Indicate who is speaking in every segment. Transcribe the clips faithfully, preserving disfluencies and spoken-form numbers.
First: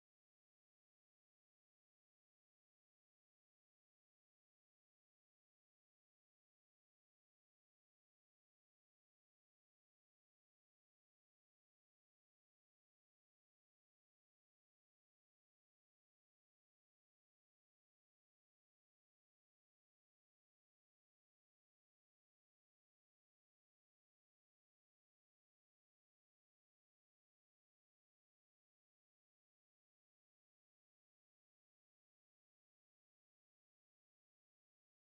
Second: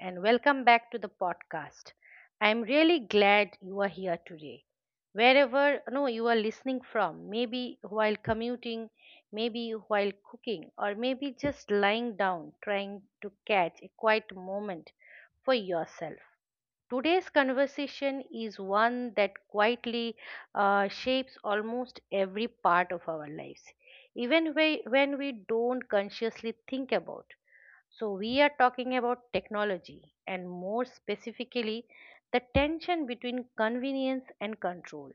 Speaker 1: and welcome back to the podcast. I'm really glad you are here today. Wherever no, you are listening from, maybe while commuting, maybe while cooking, or maybe just lying down trying to catch a quiet moment for yourself. Today's conversation is one that quietly uh, shapes almost every part of our lives, even we, when we don't consciously think about. So, we are talking about technology and more specifically the tension between convenience and control.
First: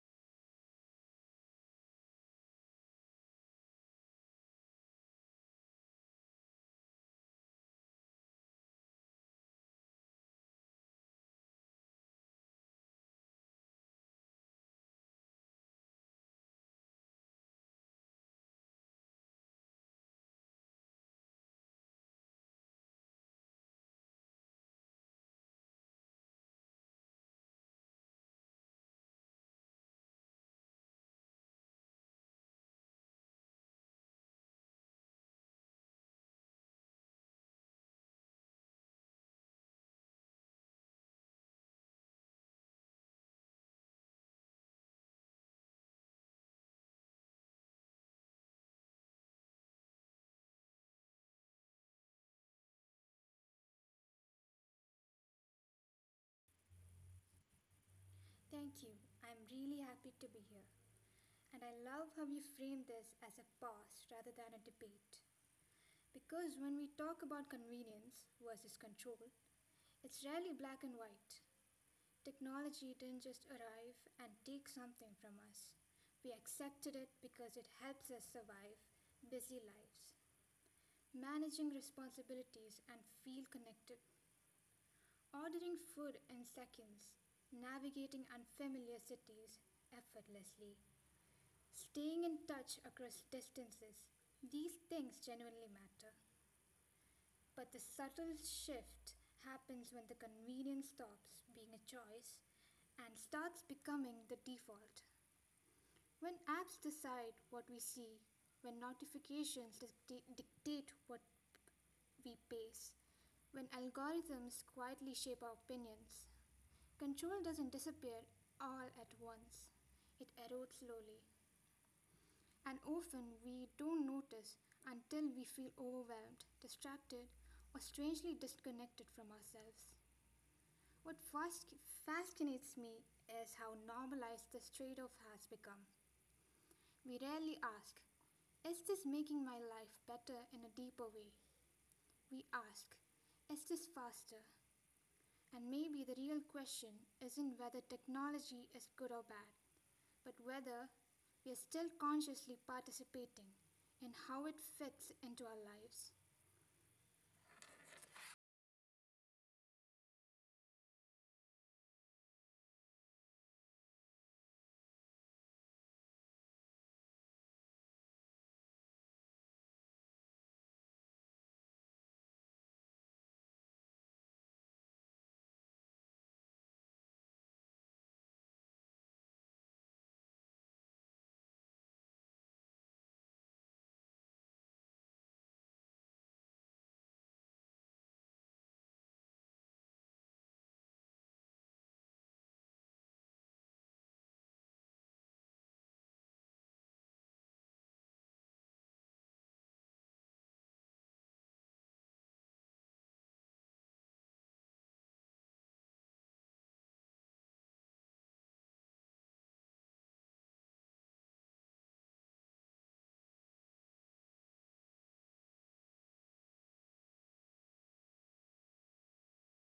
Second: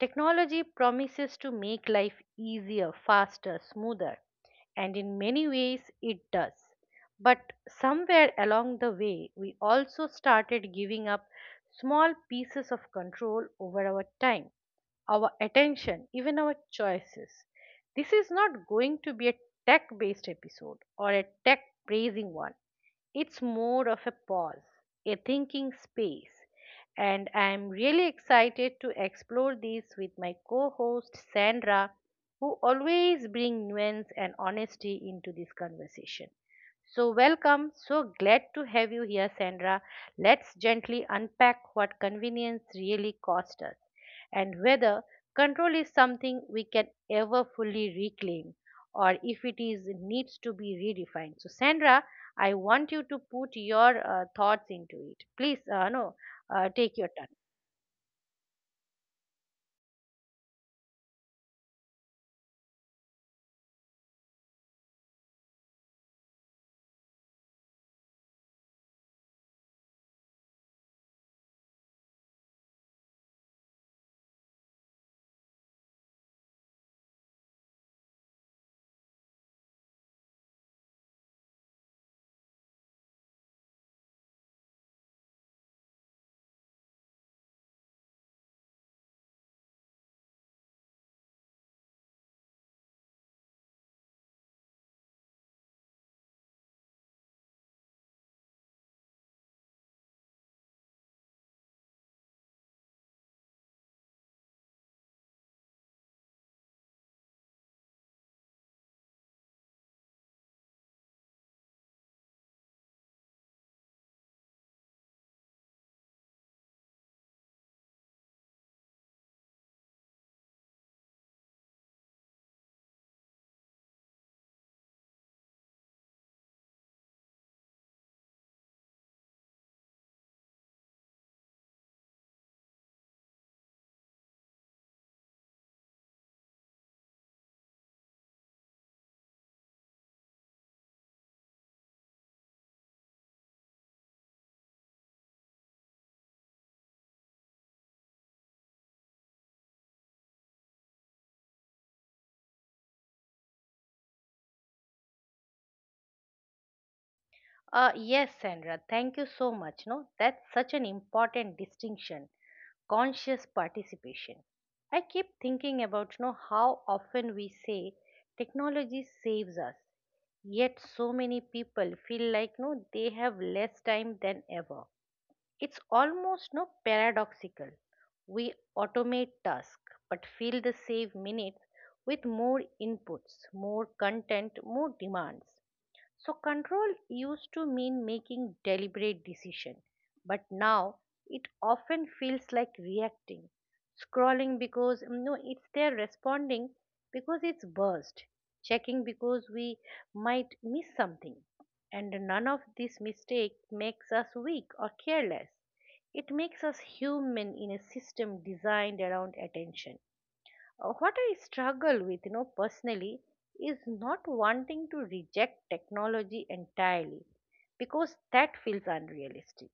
Speaker 1: Technology promises to make life easier, faster, smoother, and in many ways it does. But somewhere along the way, we also started giving up small pieces of control over our time, our attention, even our choices. This is not going to be a tech based episode or a tech praising one. It's more of a pause, a thinking space. And I'm really excited to explore this with my co host Sandra, who always brings nuance and honesty into this conversation. So, welcome. So glad to have you here, Sandra. Let's gently unpack what convenience really cost us and whether control is something we can ever fully reclaim or if it is needs to be redefined. So, Sandra, I want you to put your uh, thoughts into it. Please, uh, no, uh, take your turn.
Speaker 2: Thank you. I'm really happy to be here. And I love how you frame this as a pause rather than a debate. Because when we talk about convenience versus control, it's rarely black and white. Technology didn't just arrive and take something from us. We accepted it because it helps us survive busy lives, managing responsibilities, and feel connected. Ordering food in seconds, navigating unfamiliar cities effortlessly, staying in touch across distances, these things genuinely matter. But the subtle shift happens when the convenience stops being a choice and starts becoming the default. When apps decide what we see, when notifications dicta- dictate what we pace, when algorithms quietly shape our opinions, control doesn't disappear all at once. It erodes slowly, and often we don't notice until we feel overwhelmed, distracted, or strangely disconnected from ourselves. What fasc- fascinates me is how normalized this trade off has become. We rarely ask, "Is this making my life better in a deeper way?" We ask, "Is this faster?" And maybe the real question isn't whether technology is good or bad, but whether we are still consciously participating and how it fits into our lives.
Speaker 1: Uh, yes, Sandra, thank you so much. No, that's such an important distinction conscious participation. I keep thinking about, you know, how often we say technology saves us, yet so many people feel like no, they have less time than ever. It's almost no paradoxical. We automate tasks but feel the save minutes with more inputs, more content, more demands. So control used to mean making deliberate decision, but now it often feels like reacting, scrolling because mm, no, it's there responding because it's burst, checking because we might miss something, and none of this mistake makes us weak or careless. It makes us human in a system designed around attention. Uh, what I struggle with, you know, personally, is not wanting to reject technology entirely because that feels unrealistic,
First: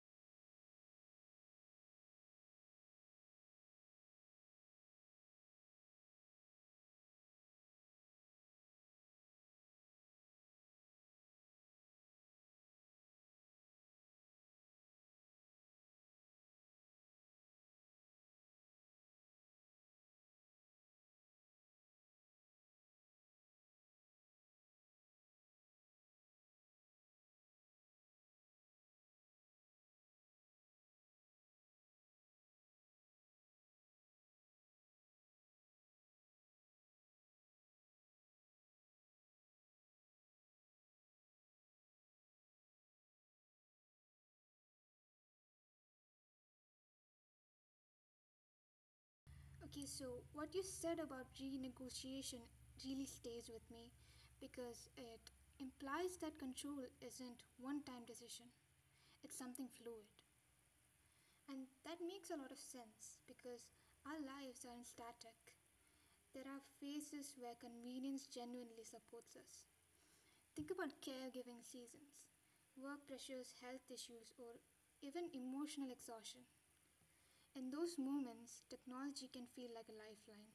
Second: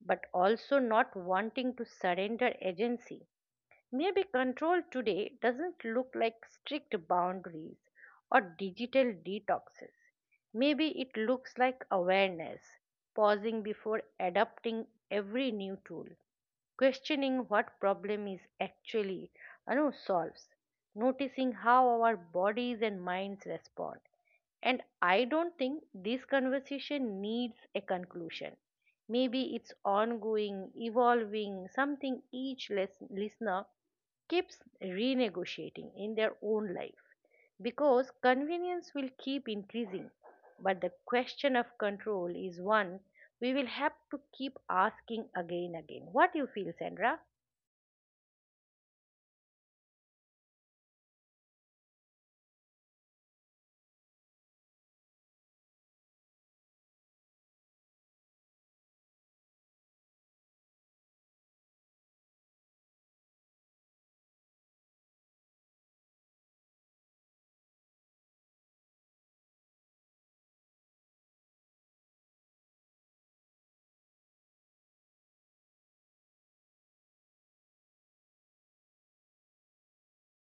Speaker 1: but also not wanting to surrender agency. Maybe control today doesn't look like strict boundaries or digital detoxes. Maybe it looks like awareness, pausing before adopting every new tool, questioning what problem is actually, you know, solves, noticing how our bodies and minds respond. And I don't think this conversation needs a conclusion. Maybe it's ongoing, evolving, something each les- listener keeps renegotiating in their own life because convenience will keep increasing. But the question of control is one we will have to keep asking again again. What do you feel, Sandra?
Speaker 2: Okay, so what you said about renegotiation really stays with me because it implies that control isn't one time decision, it's something fluid. And that makes a lot of sense because our lives aren't static. There are phases where convenience genuinely supports us. Think about caregiving seasons, work pressures, health issues, or even emotional exhaustion. In those moments, technology can feel like a lifeline.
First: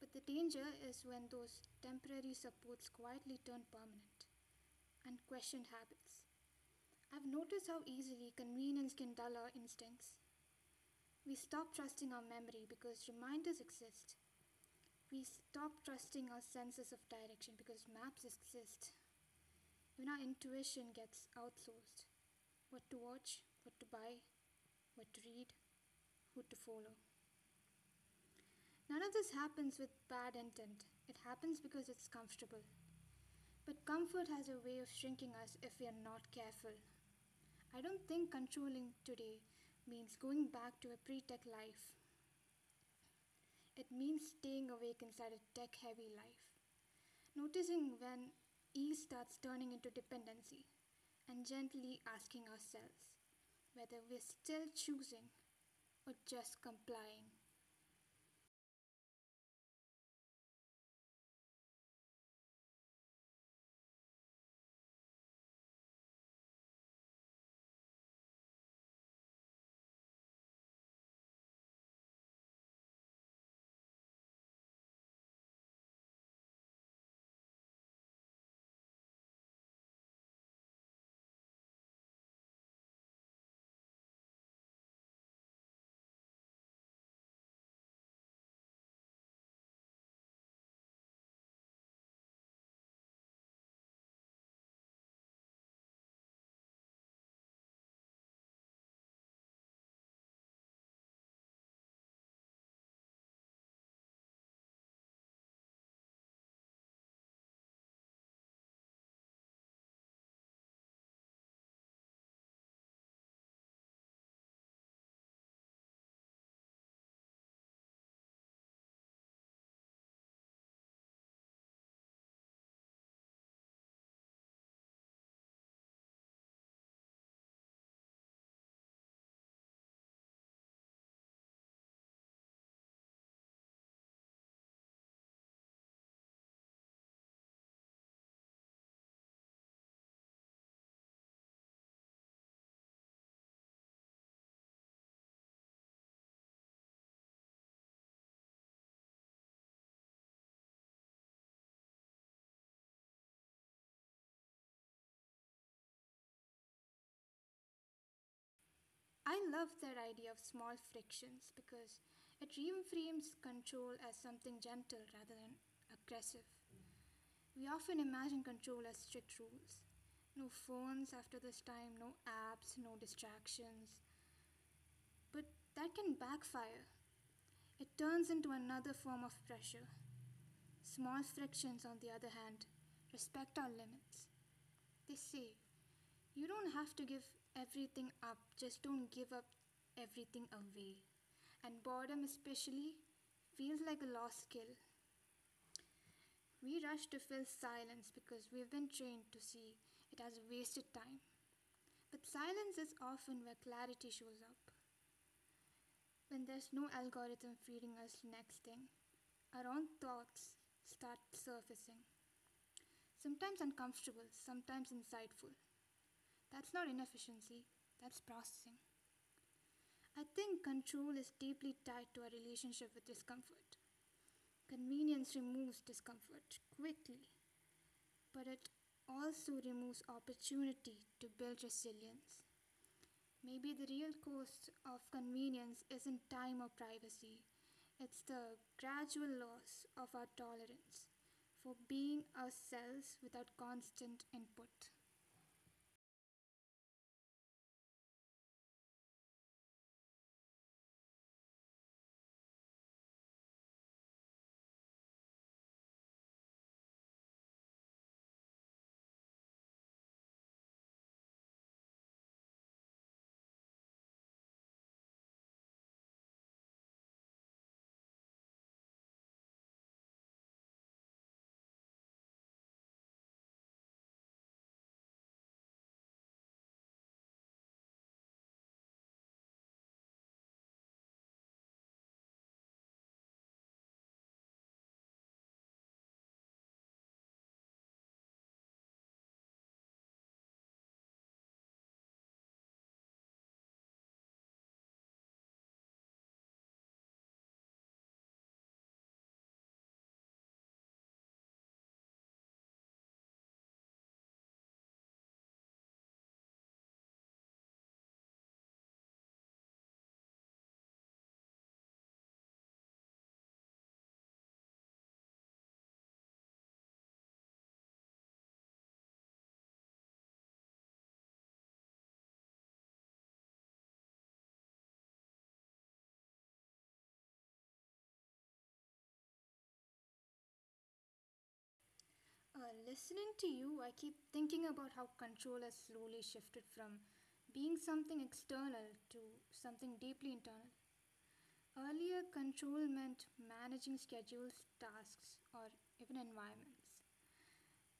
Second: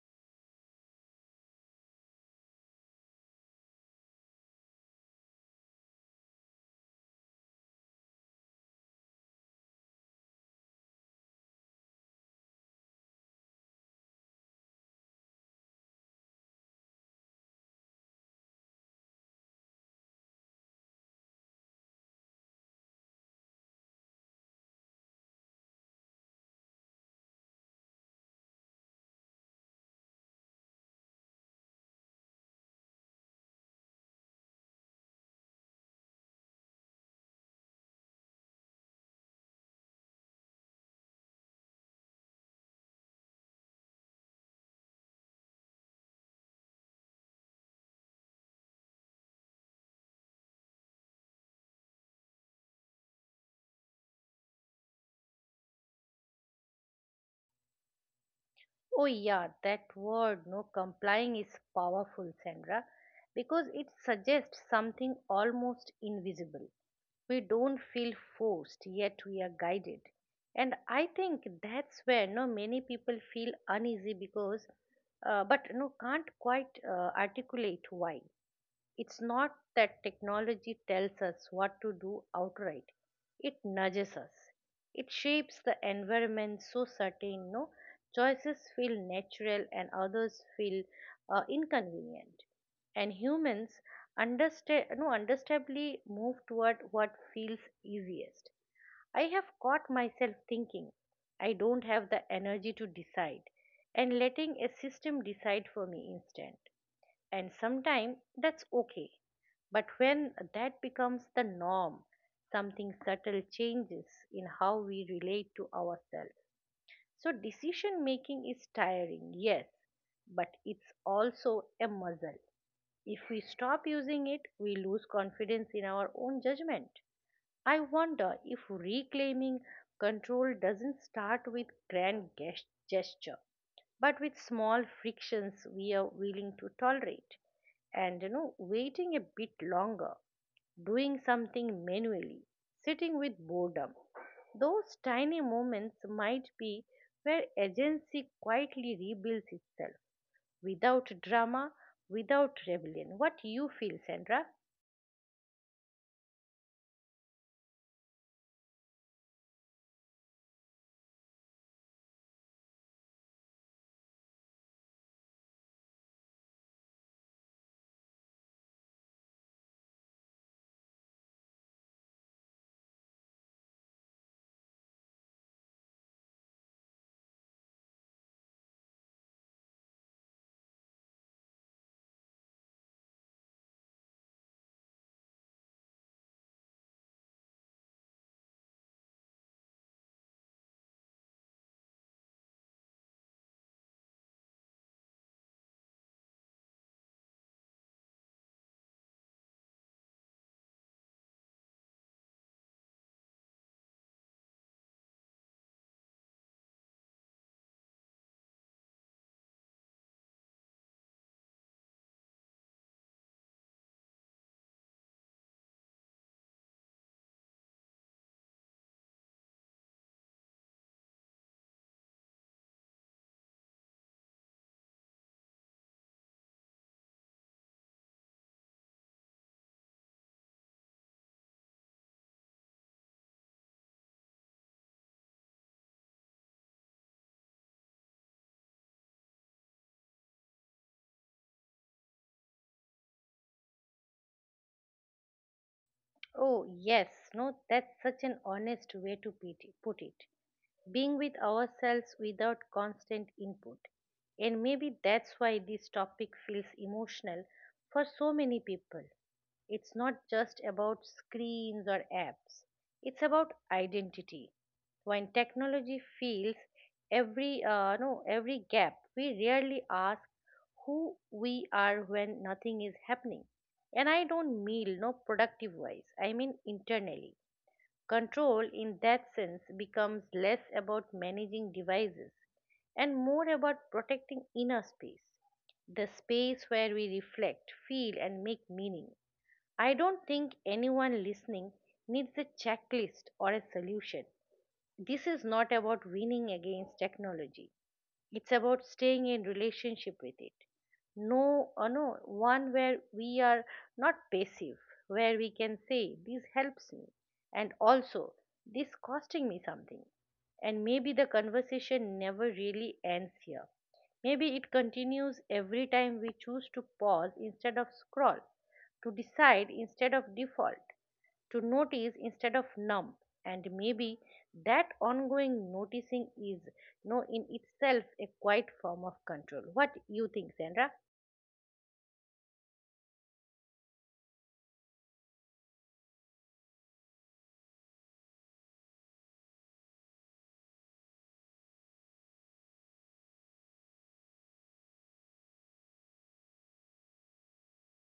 Speaker 2: But the danger is when those temporary supports quietly turn permanent, unquestioned habits. I've noticed how easily convenience can dull our instincts. We stop trusting our memory because reminders exist. We stop trusting our senses of direction because maps exist. When our intuition gets outsourced, what to watch, what to buy, what to read, who to follow. None of this happens with bad intent. It happens because it's comfortable. But comfort has a way of shrinking us if we are not careful. I don't think controlling today means going back to a pre tech life. It means staying awake inside a tech heavy life. Noticing when ease starts turning into dependency and gently asking ourselves whether we're still choosing or just complying.
Speaker 1: Oh yeah, that word no complying is powerful, Sandra, because it suggests something almost invisible. We don't feel forced, yet we are guided. And I think that's where no many people feel uneasy because uh, but no can't quite uh, articulate why. It's not that technology tells us what to do outright, it nudges us. It shapes the environment so certain no choices feel natural and others feel uh, inconvenient. And humans understa- no, understandably move toward what feels easiest. I have caught myself thinking, I don't have the energy to decide, and letting a system decide for me instead, and sometimes that's okay. But when that becomes the norm, something subtle changes in how we relate to ourselves. So, decision making is tiring, yes, but it's also a muscle. If we stop using it, we lose confidence in our own judgment. I wonder if reclaiming control doesn't start with grand ges- gesture, but with small frictions we are willing to tolerate, and, you know, waiting a bit longer, doing something manually, sitting with boredom. Those tiny moments might be where agency quietly rebuilds itself, without drama, without rebellion. What you feel, Sandra?
Speaker 2: I love that idea of small frictions because it reframes control as something gentle rather than aggressive. We often imagine control as strict rules, no phones after this time, no apps, no distractions. But that can backfire. It turns into another form of pressure. Small frictions, on the other hand, respect our limits. They say, "You don't have to give everything up, just don't give up everything away." And boredom, especially, feels like a lost skill. We rush to fill silence because we've been trained to see it as wasted time. But silence is often where clarity shows up, when there's no algorithm feeding us the next thing. Our own thoughts start surfacing, sometimes uncomfortable, sometimes insightful. That's not inefficiency, that's processing. I think control is deeply tied to our relationship with discomfort. Convenience removes discomfort quickly, but it also removes opportunity to build resilience. Maybe the real cost of convenience isn't time or privacy, it's the gradual loss of our tolerance for being ourselves without constant input.
Speaker 1: Oh yes, no, that's such an honest way to put it put it. Being with ourselves without constant input. And maybe that's why this topic feels emotional for so many people. It's not just about screens or apps, it's about identity. When technology fills every, uh, no, every gap, we rarely ask who we are when nothing is happening. And I don't mean no productive wise, I mean internally. Control, in that sense, becomes less about managing devices and more about protecting inner space, the space where we reflect, feel, and make meaning. I don't think anyone listening needs a checklist or a solution. This is not about winning against technology. It's about staying in relationship with it. No, uh, no, one where we are not passive, where we can say, this helps me, and also, this costing me something. And maybe the conversation never really ends here. Maybe it continues every time we choose to pause instead of scroll, to decide instead of default, to notice instead of numb. And maybe that ongoing noticing is, you know, in itself a quiet form of control. What you think, Sandra?
Speaker 2: Uh, listening to you, I keep thinking about how control has slowly shifted from being something external to something deeply internal. Earlier, control meant managing schedules, tasks, or even environments.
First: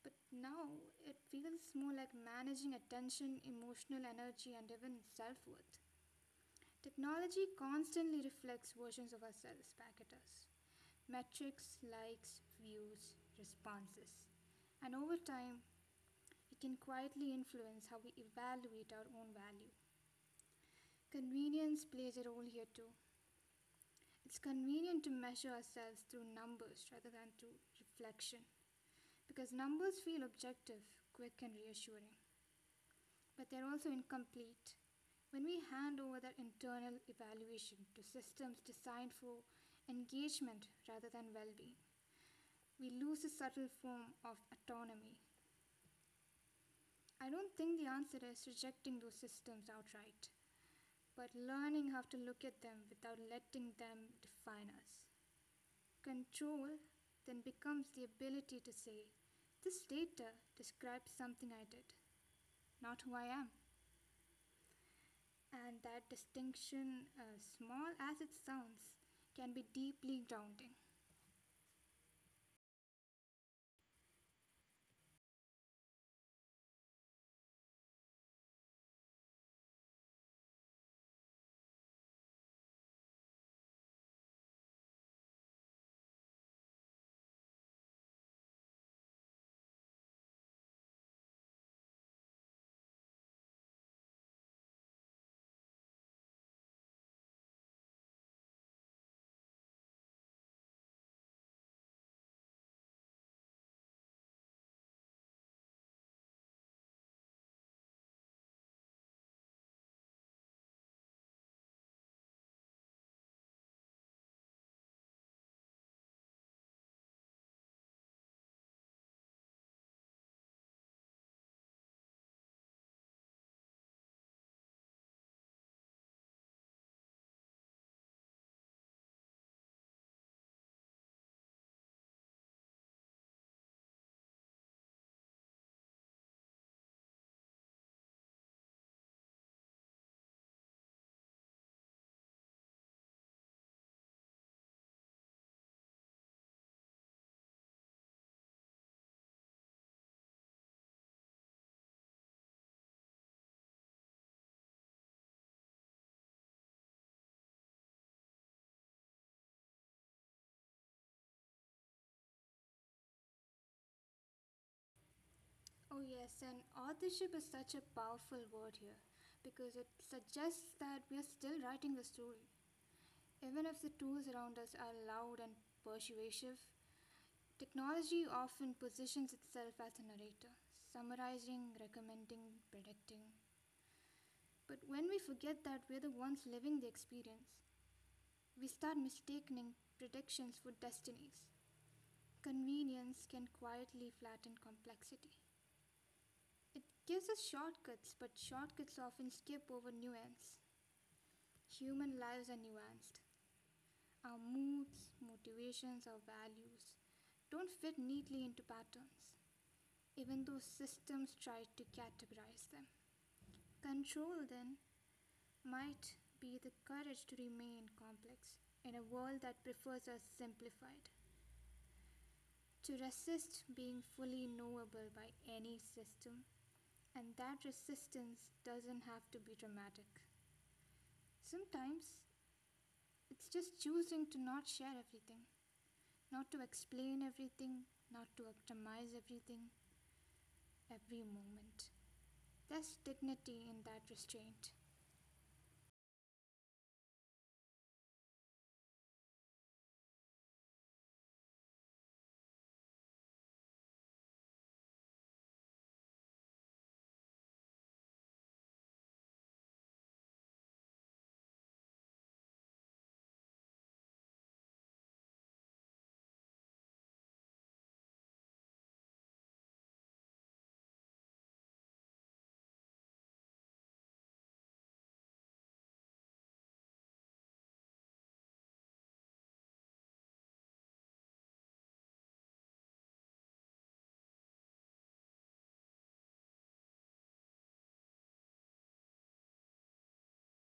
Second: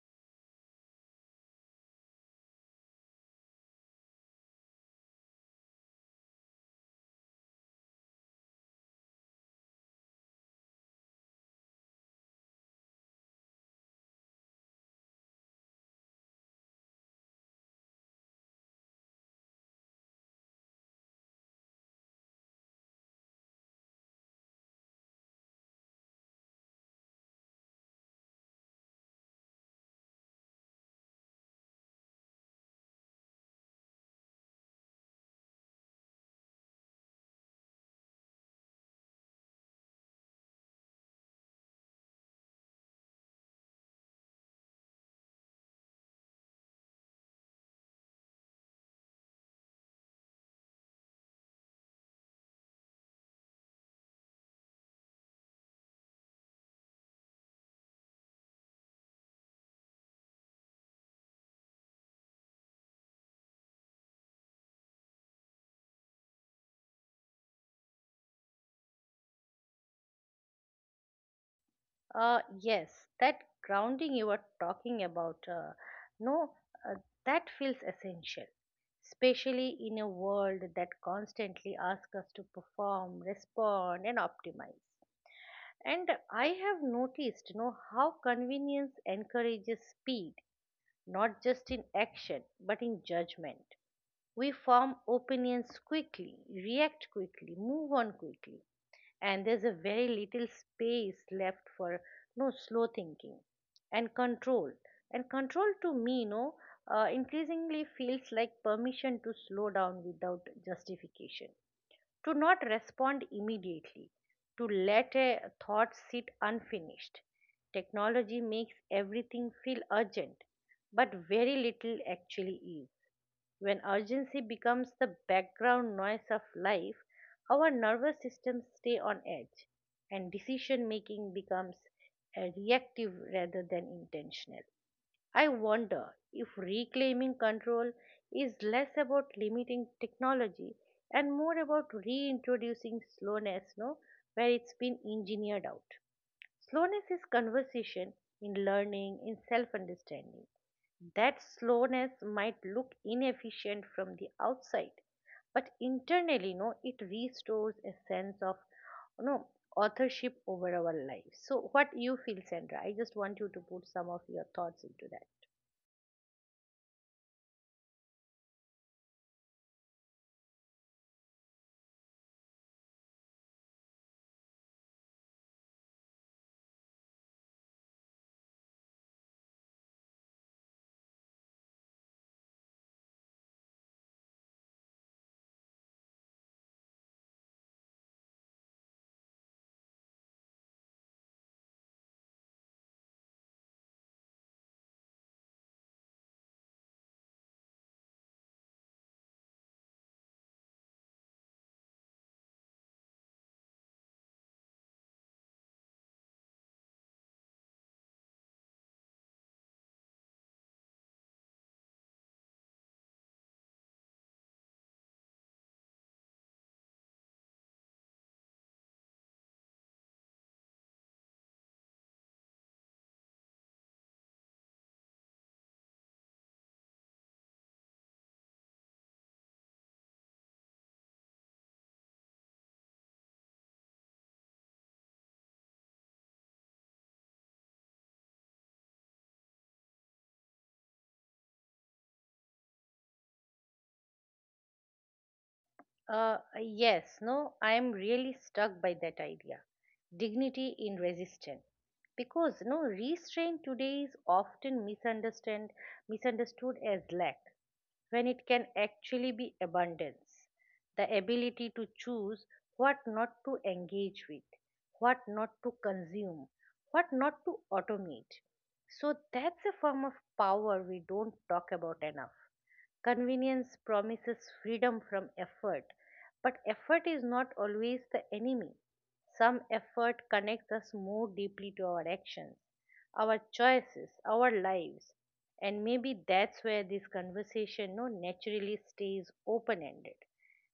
Speaker 2: But now, it feels more like managing attention, emotional energy, and even self worth. Technology constantly reflects versions of ourselves back at us, metrics, likes, views, responses. And over time, it can quietly influence how we evaluate our own value. Convenience plays a role here too. It's convenient to measure ourselves through numbers rather than through reflection because numbers feel objective, quick, and reassuring, but they're also incomplete. When we hand over that internal evaluation to systems designed for engagement rather than well being, we lose a subtle form of autonomy. I don't think the answer is rejecting those systems outright, but learning how to look at them without letting them define us. Control then becomes the ability to say, "This data describes something I did, not who I am." And that distinction, uh, small as it sounds, can be deeply grounding.
Speaker 1: Uh, yes, that grounding you were talking about, uh, no, uh, that feels essential, especially in a world that constantly asks us to perform, respond, and optimize. And I have noticed, you know, how convenience encourages speed, not just in action but in judgment. We form opinions quickly, react quickly, move on quickly, and there's a very little space left for no slow thinking and control. And control to me, no, uh, increasingly feels like permission to slow down without justification, to not respond immediately, to let a thought sit unfinished. Technology makes everything feel urgent, but very little actually is. When urgency becomes the background noise of life, our nervous systems stay on edge and decision making becomes uh, reactive rather than intentional. I wonder if reclaiming control is less about limiting technology and more about reintroducing slowness, no, where it's been engineered out. Slowness is conversation in learning, in self understanding. That slowness might look inefficient from the outside, but internally, no, it restores a sense of no authorship over our lives. So, what you feel, Sandra? I just want you to put some of your thoughts into that.
Speaker 2: Oh, yes, and authorship is such a powerful word here because it suggests that we are still writing the story. Even if the tools around us are loud and persuasive, technology often positions itself as a narrator, summarizing, recommending, predicting. But when we forget that we're the ones living the experience, we start mistaking predictions for destinies. Convenience can quietly flatten complexity. It gives us shortcuts, but shortcuts often skip over nuance. Human lives are nuanced. Our moods, motivations, our values don't fit neatly into patterns, even though systems try to categorize them. Control, then, might be the courage to remain complex in a world that prefers us simplified, to resist being fully knowable by any system, and that resistance doesn't have to be dramatic. Sometimes it's just choosing to not share everything, not to explain everything, not to optimize everything, every moment. There's dignity in that restraint.
Speaker 1: Uh, yes, no, I am really struck by that idea. Dignity in resistance. Because no restraint today is often misunderstood misunderstood as lack when it can actually be abundance. The ability to choose what not to engage with, what not to consume, what not to automate. So that's a form of power we don't talk about enough. Convenience promises freedom from effort, but effort is not always the enemy. Some effort connects us more deeply to our actions, our choices, our lives. And maybe that's where this conversation no naturally stays open ended.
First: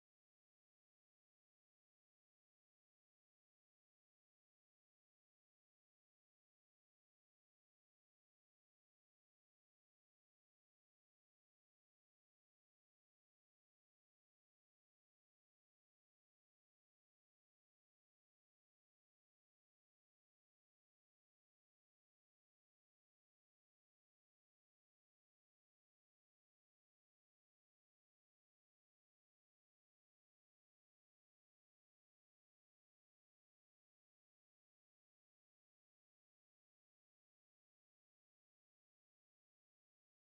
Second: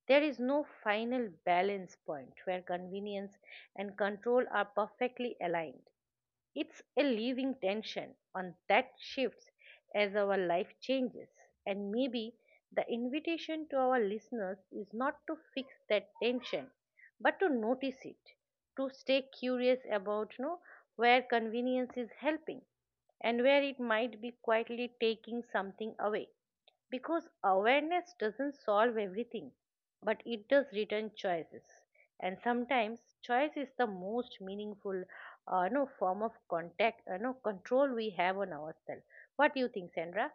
Speaker 1: There is no final balance point where convenience and control are perfectly aligned. It's a living tension on that shifts as our life changes. And maybe the invitation to our listeners is not to fix that tension, but to notice it, to stay curious about, you know, where convenience is helping and where it might be quietly taking something away. Because awareness doesn't solve everything, but it does return choices, and sometimes choice is the most meaningful uh, no form of contact uh, no control we have on ourselves. What do you think, Sandra?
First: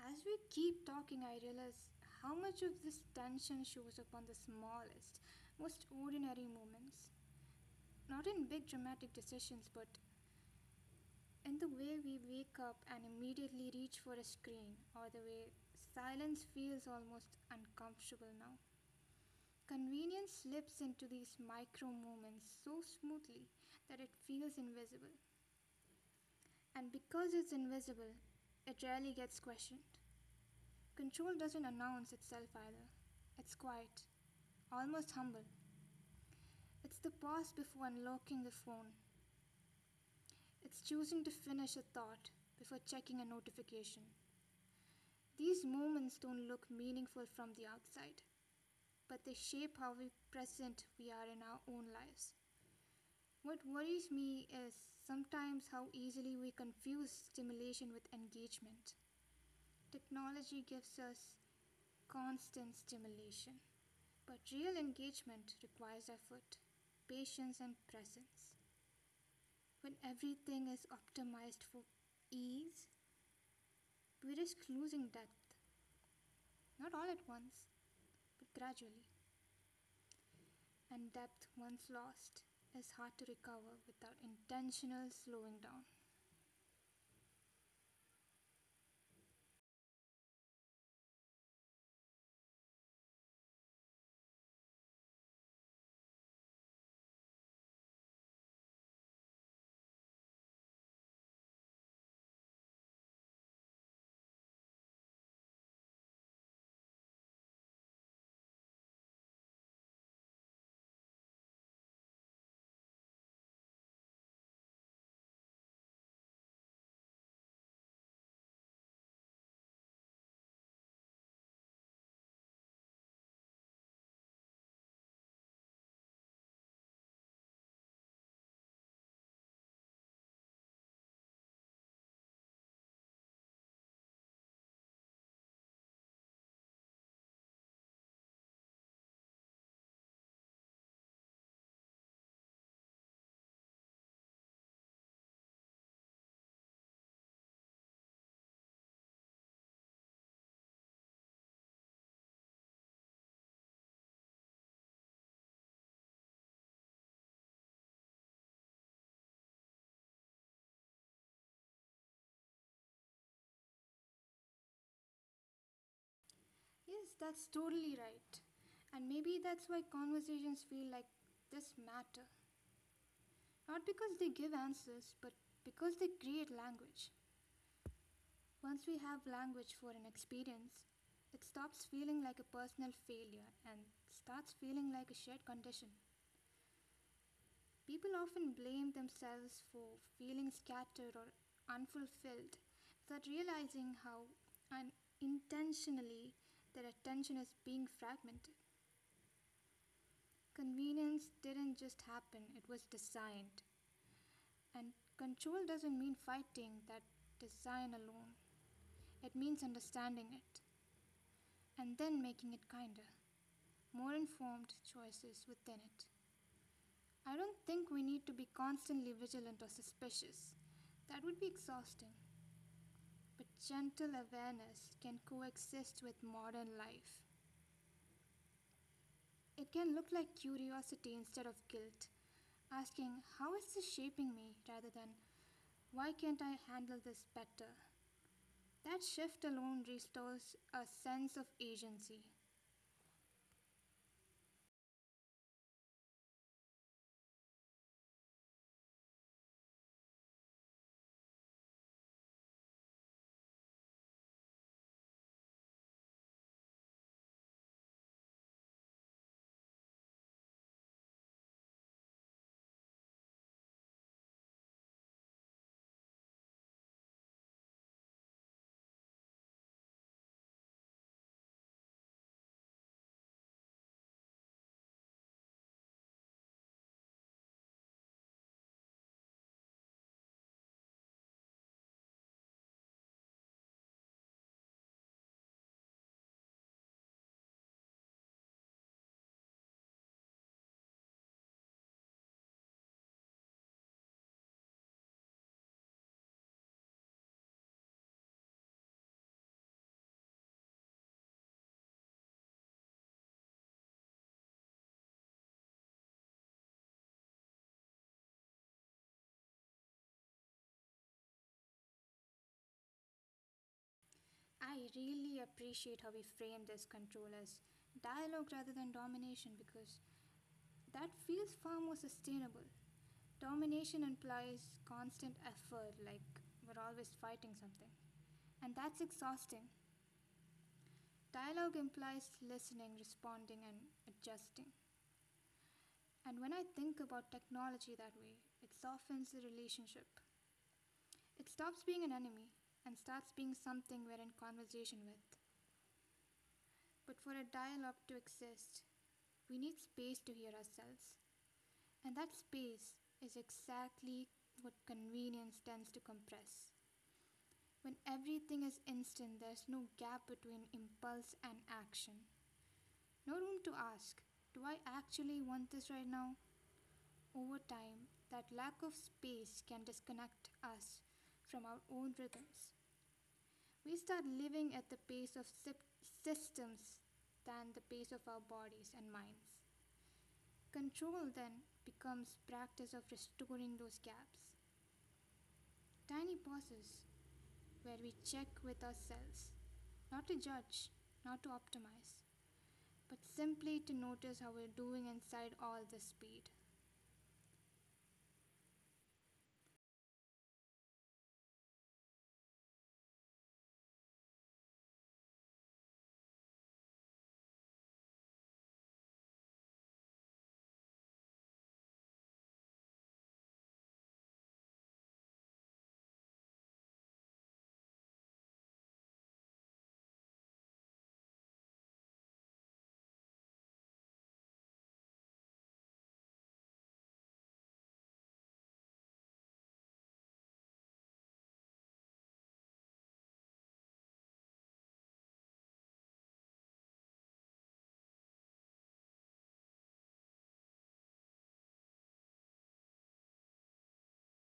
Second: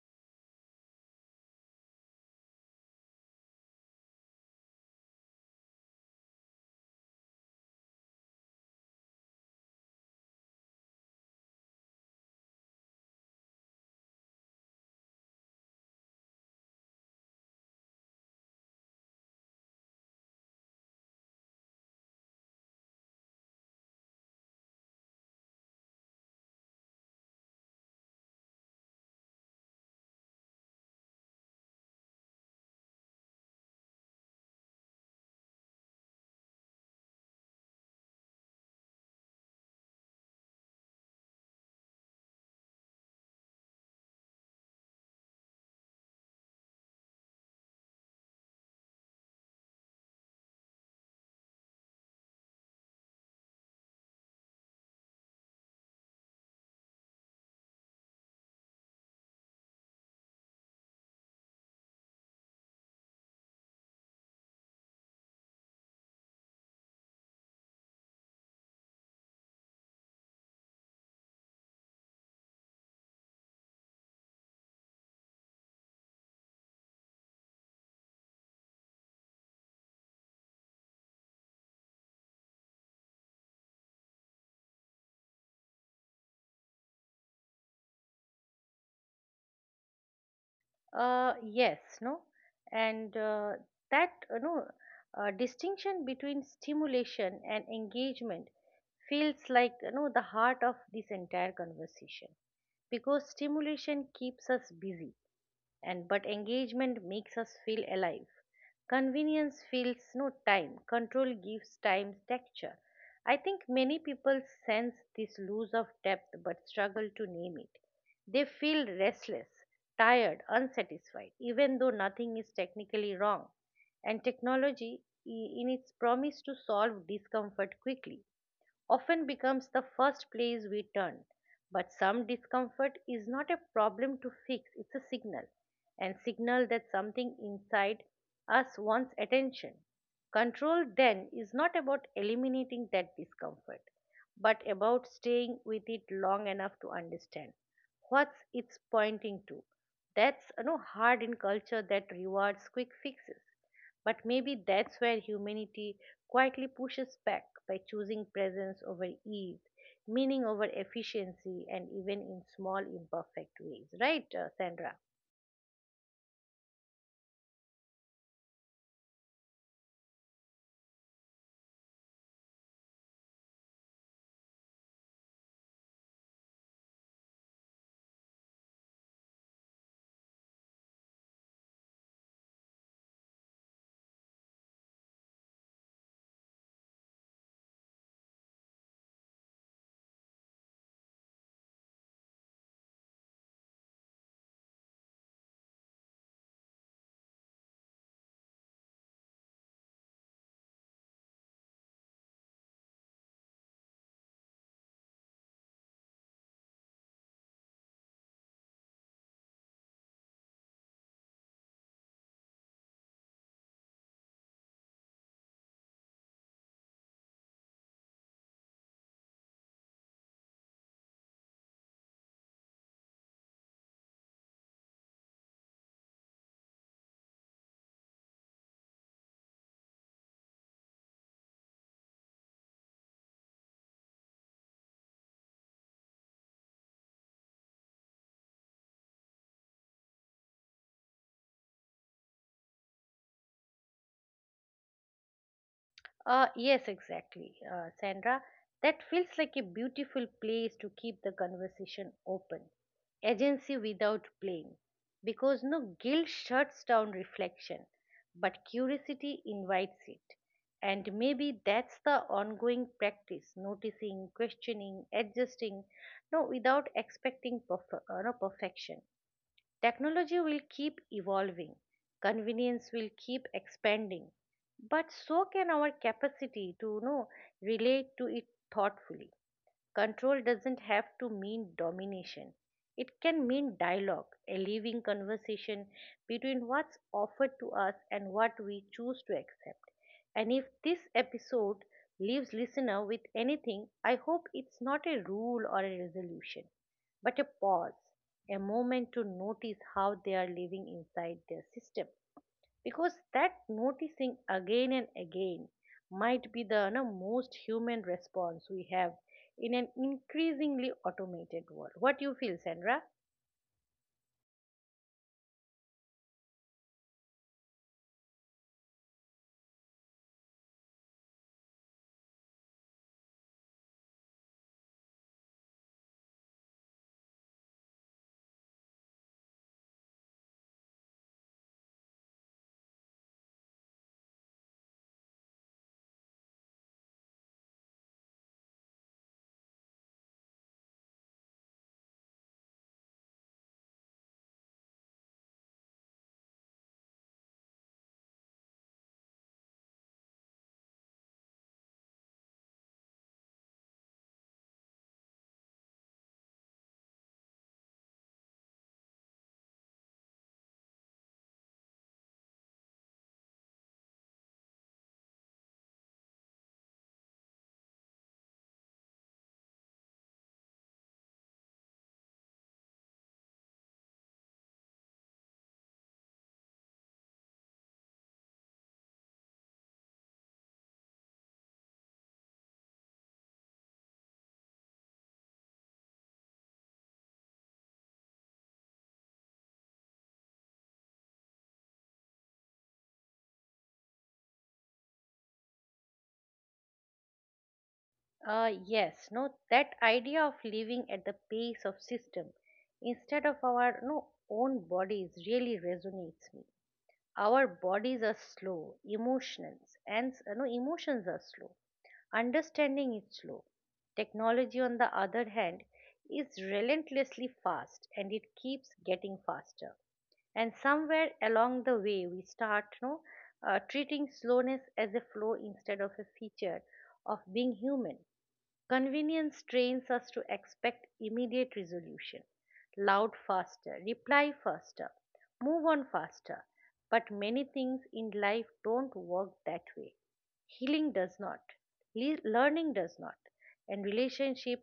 Speaker 2: As we keep talking, I realize how much of this tension shows up on the smallest, most ordinary moments. Not in big dramatic decisions, but in the way we wake up and immediately reach for a screen, or the way silence feels almost uncomfortable now. Convenience slips into these micro moments so smoothly that it feels invisible. And because it's invisible, it rarely gets questioned. Control doesn't announce itself either. It's quiet, almost humble. It's the pause before unlocking the phone. It's choosing to finish a thought before checking a notification. These moments don't look meaningful from the outside, but they shape how present we are in our own lives. What worries me is sometimes how easily we confuse stimulation with engagement. Technology gives us constant stimulation. But real engagement requires effort, patience, and presence. When everything is optimized for ease, we risk losing depth, not all at once, but gradually. And depth, once lost, is hard to recover without intentional slowing down.
Speaker 1: uh, Yes, no, and uh, that uh, no uh, distinction between stimulation and engagement feels like, you know, the heart of this entire conversation, because stimulation keeps us busy and but engagement makes us feel alive. Convenience feels no time, control gives time texture. I think many people sense this loss of depth but struggle to name it. They feel restless, tired, unsatisfied, even though nothing is technically wrong. And technology, i- in its promise to solve discomfort quickly, often becomes the first place we turn. But some discomfort is not a problem to fix, it's a signal, and signal that something inside us wants attention. Control then is not about eliminating that discomfort, but about staying with it long enough to understand what's it's pointing to. That's, you know, hard in culture that rewards quick fixes. But maybe that's where humanity quietly pushes back by choosing presence over ease, meaning over efficiency, and even in small imperfect ways, right, uh, Sandra?
Speaker 2: Yes, that's totally right. And maybe that's why conversations feel like this matter. Not because they give answers, but because they create language. Once we have language for an experience, it stops feeling like a personal failure and starts feeling like a shared condition. People often blame themselves for feeling scattered or unfulfilled without realizing how unintentionally their attention is being fragmented. Convenience didn't just happen, it was designed. And control doesn't mean fighting that design alone, it means understanding it and then making it kinder, more informed choices within it. I don't think we need to be constantly vigilant or suspicious. That would be exhausting. But gentle awareness can coexist with modern life. It can look like curiosity instead of guilt, asking, "How is this shaping me?" rather than, "Why can't I handle this better?" That shift alone restores a sense of agency.
Speaker 1: Uh, yes, exactly, uh, Sandra. That feels like a beautiful place to keep the conversation open. Agency without blame. Because no guilt shuts down reflection, but curiosity invites it. And maybe that's the ongoing practice noticing, questioning, adjusting, no, without expecting perf- uh, no, perfection. Technology will keep evolving, convenience will keep expanding, but so can our capacity to, you know, relate to it thoughtfully. Control doesn't have to mean domination. It can mean dialogue, a living conversation between what's offered to us and what we choose to accept. And if this episode leaves listener with anything, I hope it's not a rule or a resolution, but a pause, a moment to notice how they are living inside their system because that noticing again and again might be the you know, most human response we have in an increasingly automated world. What you feel, Sandra?
Speaker 2: I really appreciate how we frame this control as dialogue rather than domination because that feels far more sustainable. Domination implies constant effort, like we're always fighting something. And that's exhausting. Dialogue implies listening, responding, and adjusting. And when I think about technology that way, it softens the relationship. It stops being an enemy and starts being something we're in conversation with. But for a dialogue to exist, we need space to hear ourselves. And that space is exactly what convenience tends to compress. When everything is instant, there's no gap between impulse and action. No room to ask, "Do I actually want this right now?" Over time, that lack of space can disconnect us from our own rhythms. We start living at the pace of systems than the pace of our bodies and minds. Control then becomes practice of restoring those gaps. Tiny pauses where we check with ourselves, not to judge, not to optimize, but simply to notice how we're doing inside all this speed.
Speaker 1: Uh, yes, no, that idea of living at the pace of system instead of our no own bodies really resonates me. Our bodies are slow, emotions and you know, emotions are slow. Understanding is slow. Technology, on the other hand, is relentlessly fast and it keeps getting faster. And somewhere along the way, we start you know, uh, treating slowness as a flaw instead of a feature of being human. Convenience trains us to expect immediate resolution, loud faster, reply faster, move on faster. But many things in life don't work that way. Healing does not. Le- learning does not, and relationship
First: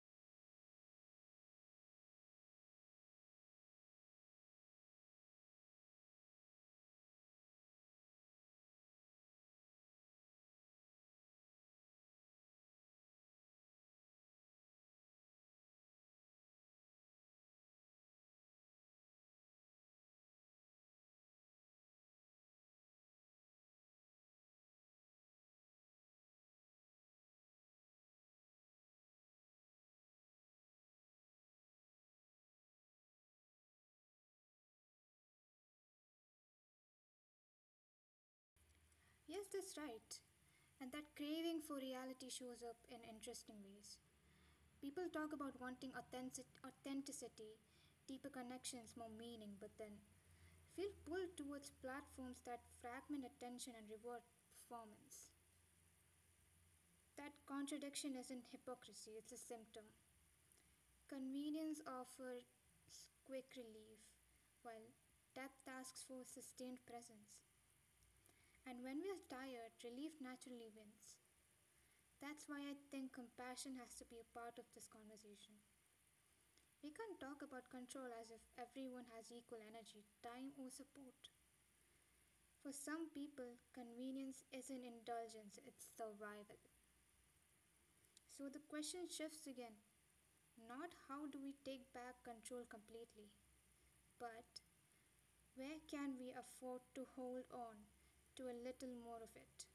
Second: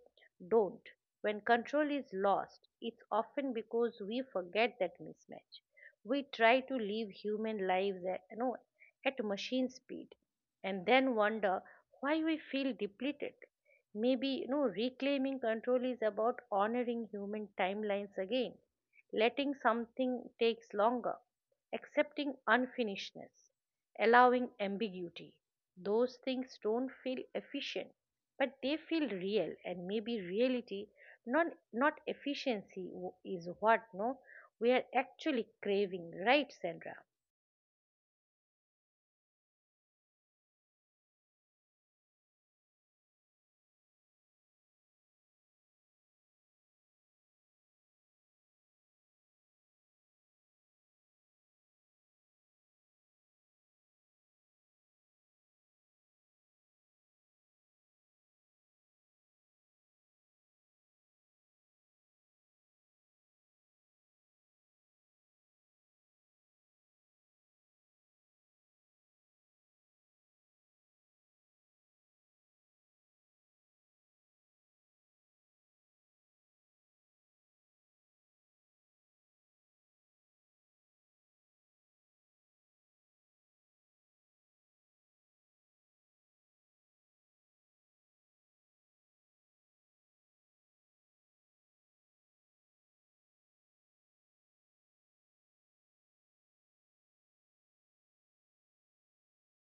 Speaker 1: don't. When control is lost, it's often because we forget that mismatch. We try to live human lives at you know, at machine speed and then wonder why we feel depleted. Maybe you know reclaiming control is about honoring human timelines again, letting something takes longer, accepting unfinishedness, allowing ambiguity. Those things don't feel efficient, but they feel real, and maybe reality, not not efficiency, w- is what no we are actually craving, right, Sandra?
Speaker 2: Yes, that's right. And that craving for reality shows up in interesting ways. People talk about wanting authenticity, deeper connections, more meaning, but then feel pulled towards platforms that fragment attention and reward performance. That contradiction isn't hypocrisy, it's a symptom. Convenience offers quick relief, while depth asks for sustained presence. And when we are tired, relief naturally wins. That's why I think compassion has to be a part of this conversation. We can't talk about control as if everyone has equal energy, time, or support. For some people, convenience isn't indulgence, it's survival. So the question shifts again, not how do we take back control completely, but where can we afford to hold on to a little more of it?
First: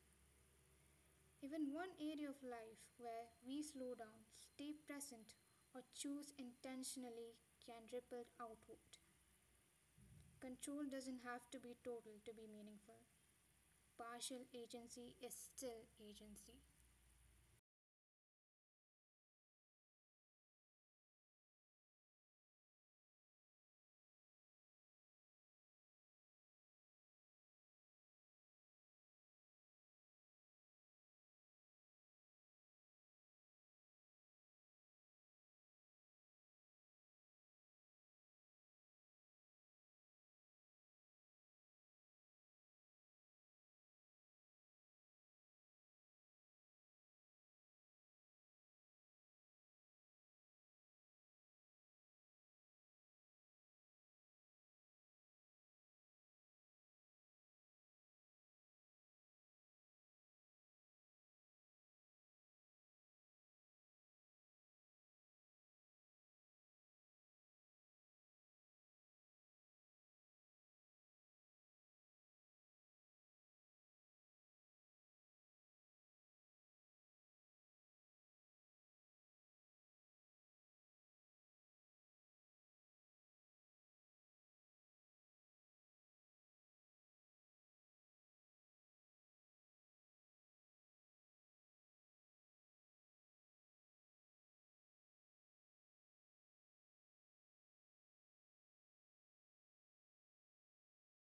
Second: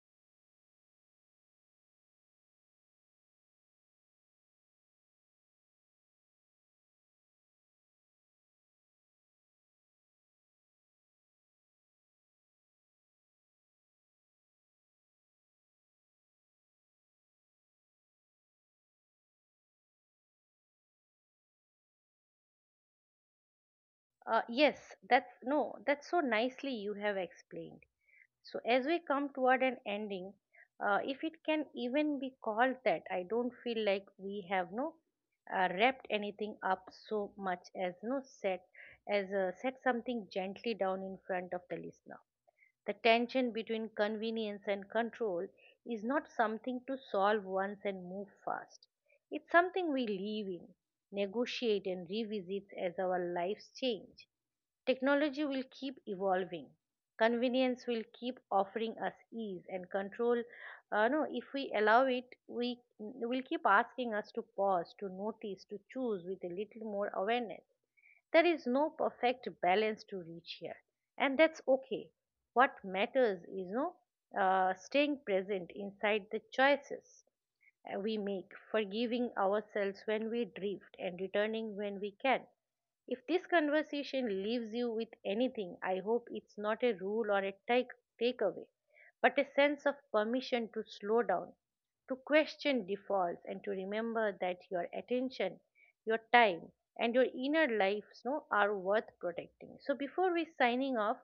Speaker 2: Even one area of life where we slow down, stay present, or choose intentionally can ripple outward. Control doesn't have to be total to be meaningful. Partial agency is still agency.
Speaker 1: Uh, yes, that's no, that's so nicely you have explained. So, as we come toward an ending, uh, if it can even be called that, I don't feel like we have no uh, wrapped anything up so much as no set as uh, set something gently down in front of the listener. The tension between convenience and control is not something to solve once and move fast. It's something we live in, negotiate, and revisit as our lives change. Technology will keep evolving. Convenience will keep offering us ease and control. Uh, no, if we allow it, we will keep asking us to pause, to notice, to choose with a little more awareness. There is no perfect balance to reach here, and that's okay. What matters is no uh, staying present inside the choices uh, we make, forgiving ourselves when we drift, and returning when we can. If this conversation leaves you with anything, I hope it's not a rule or a take takeaway, but a sense of permission to slow down, to question defaults, and to remember that your attention, your time, and your inner lives no, are worth protecting. So before we signing off,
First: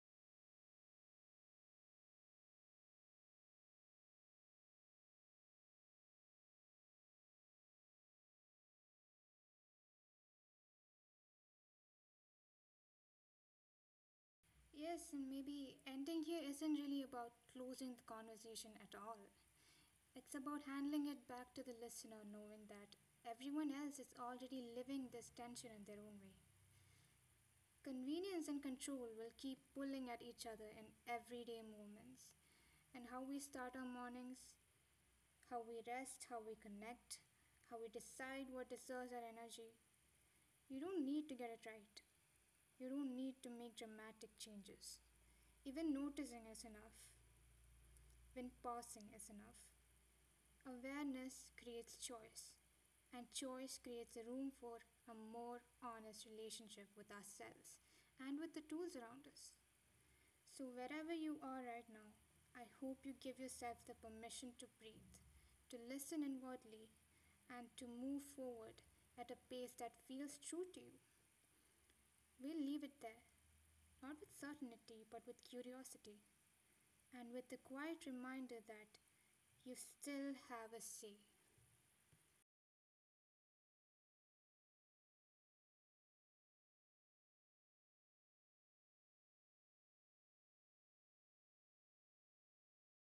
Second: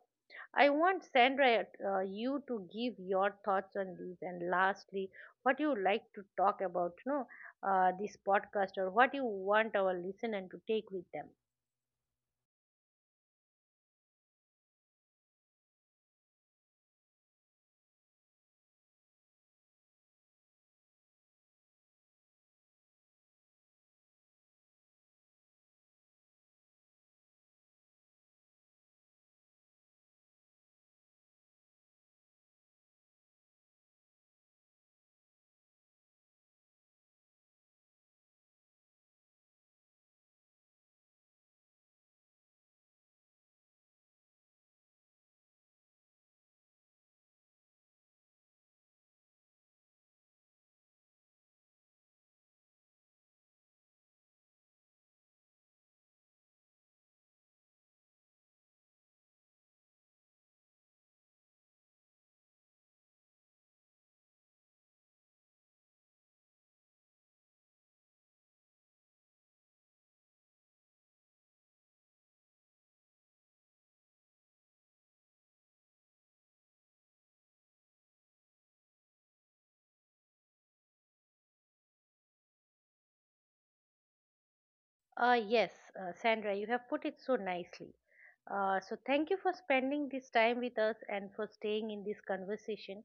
Speaker 1: I want Sandra, uh, you to give your thoughts on these, and lastly, what you like to talk about, you know, uh, this podcast, or what you want our listener to take with them.
Speaker 2: Yes, and maybe ending here isn't really about closing the conversation at all. It's about handling it back to the listener, knowing that everyone else is already living this tension in their own way. Convenience and control will keep pulling at each other in everyday moments. And how we start our mornings, how we rest, how we connect, how we decide what deserves our energy. You don't need to get it right. You don't need to make dramatic changes. Even noticing is enough. When pausing is enough. Awareness creates choice. And choice creates a room for a more honest relationship with ourselves and with the tools around us. So, wherever you are right now, I hope you give yourself the permission to breathe, to listen inwardly, and to move forward at a pace that feels true to you. We'll leave it there, not with certainty, but with curiosity, and with the quiet reminder that you still have a say.
Speaker 1: Uh, yes, uh, Sandra, you have put it so nicely. Uh, so thank you for spending this time with us and for staying in this conversation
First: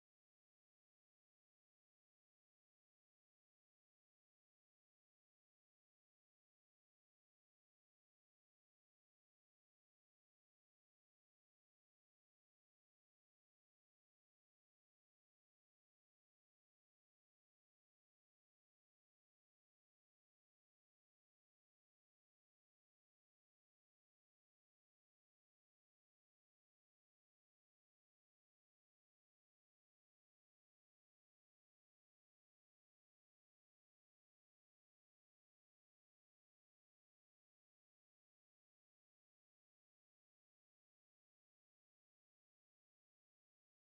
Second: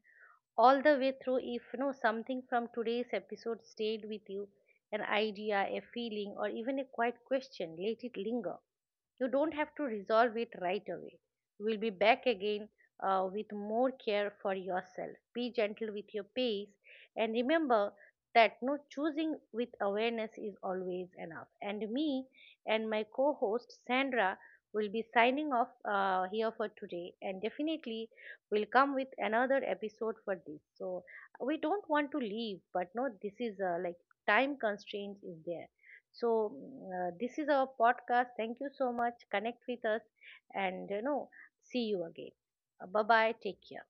Speaker 1: all the way through. If you know something from today's episode stayed with you, an idea, a feeling, or even a quiet question, let it linger. You don't have to resolve it right away. You will be back again uh, with more care for yourself. Be gentle with your pace and remember that no choosing with awareness is always enough. And me and my co host Sandra will be signing off uh, here for today and definitely will come with another episode for this. So we don't want to leave, but no, this is uh, like time constraints is there so mm, uh, this is our podcast. Thank you so much. Connect with us, and you know, see you again. Bye bye. Take care.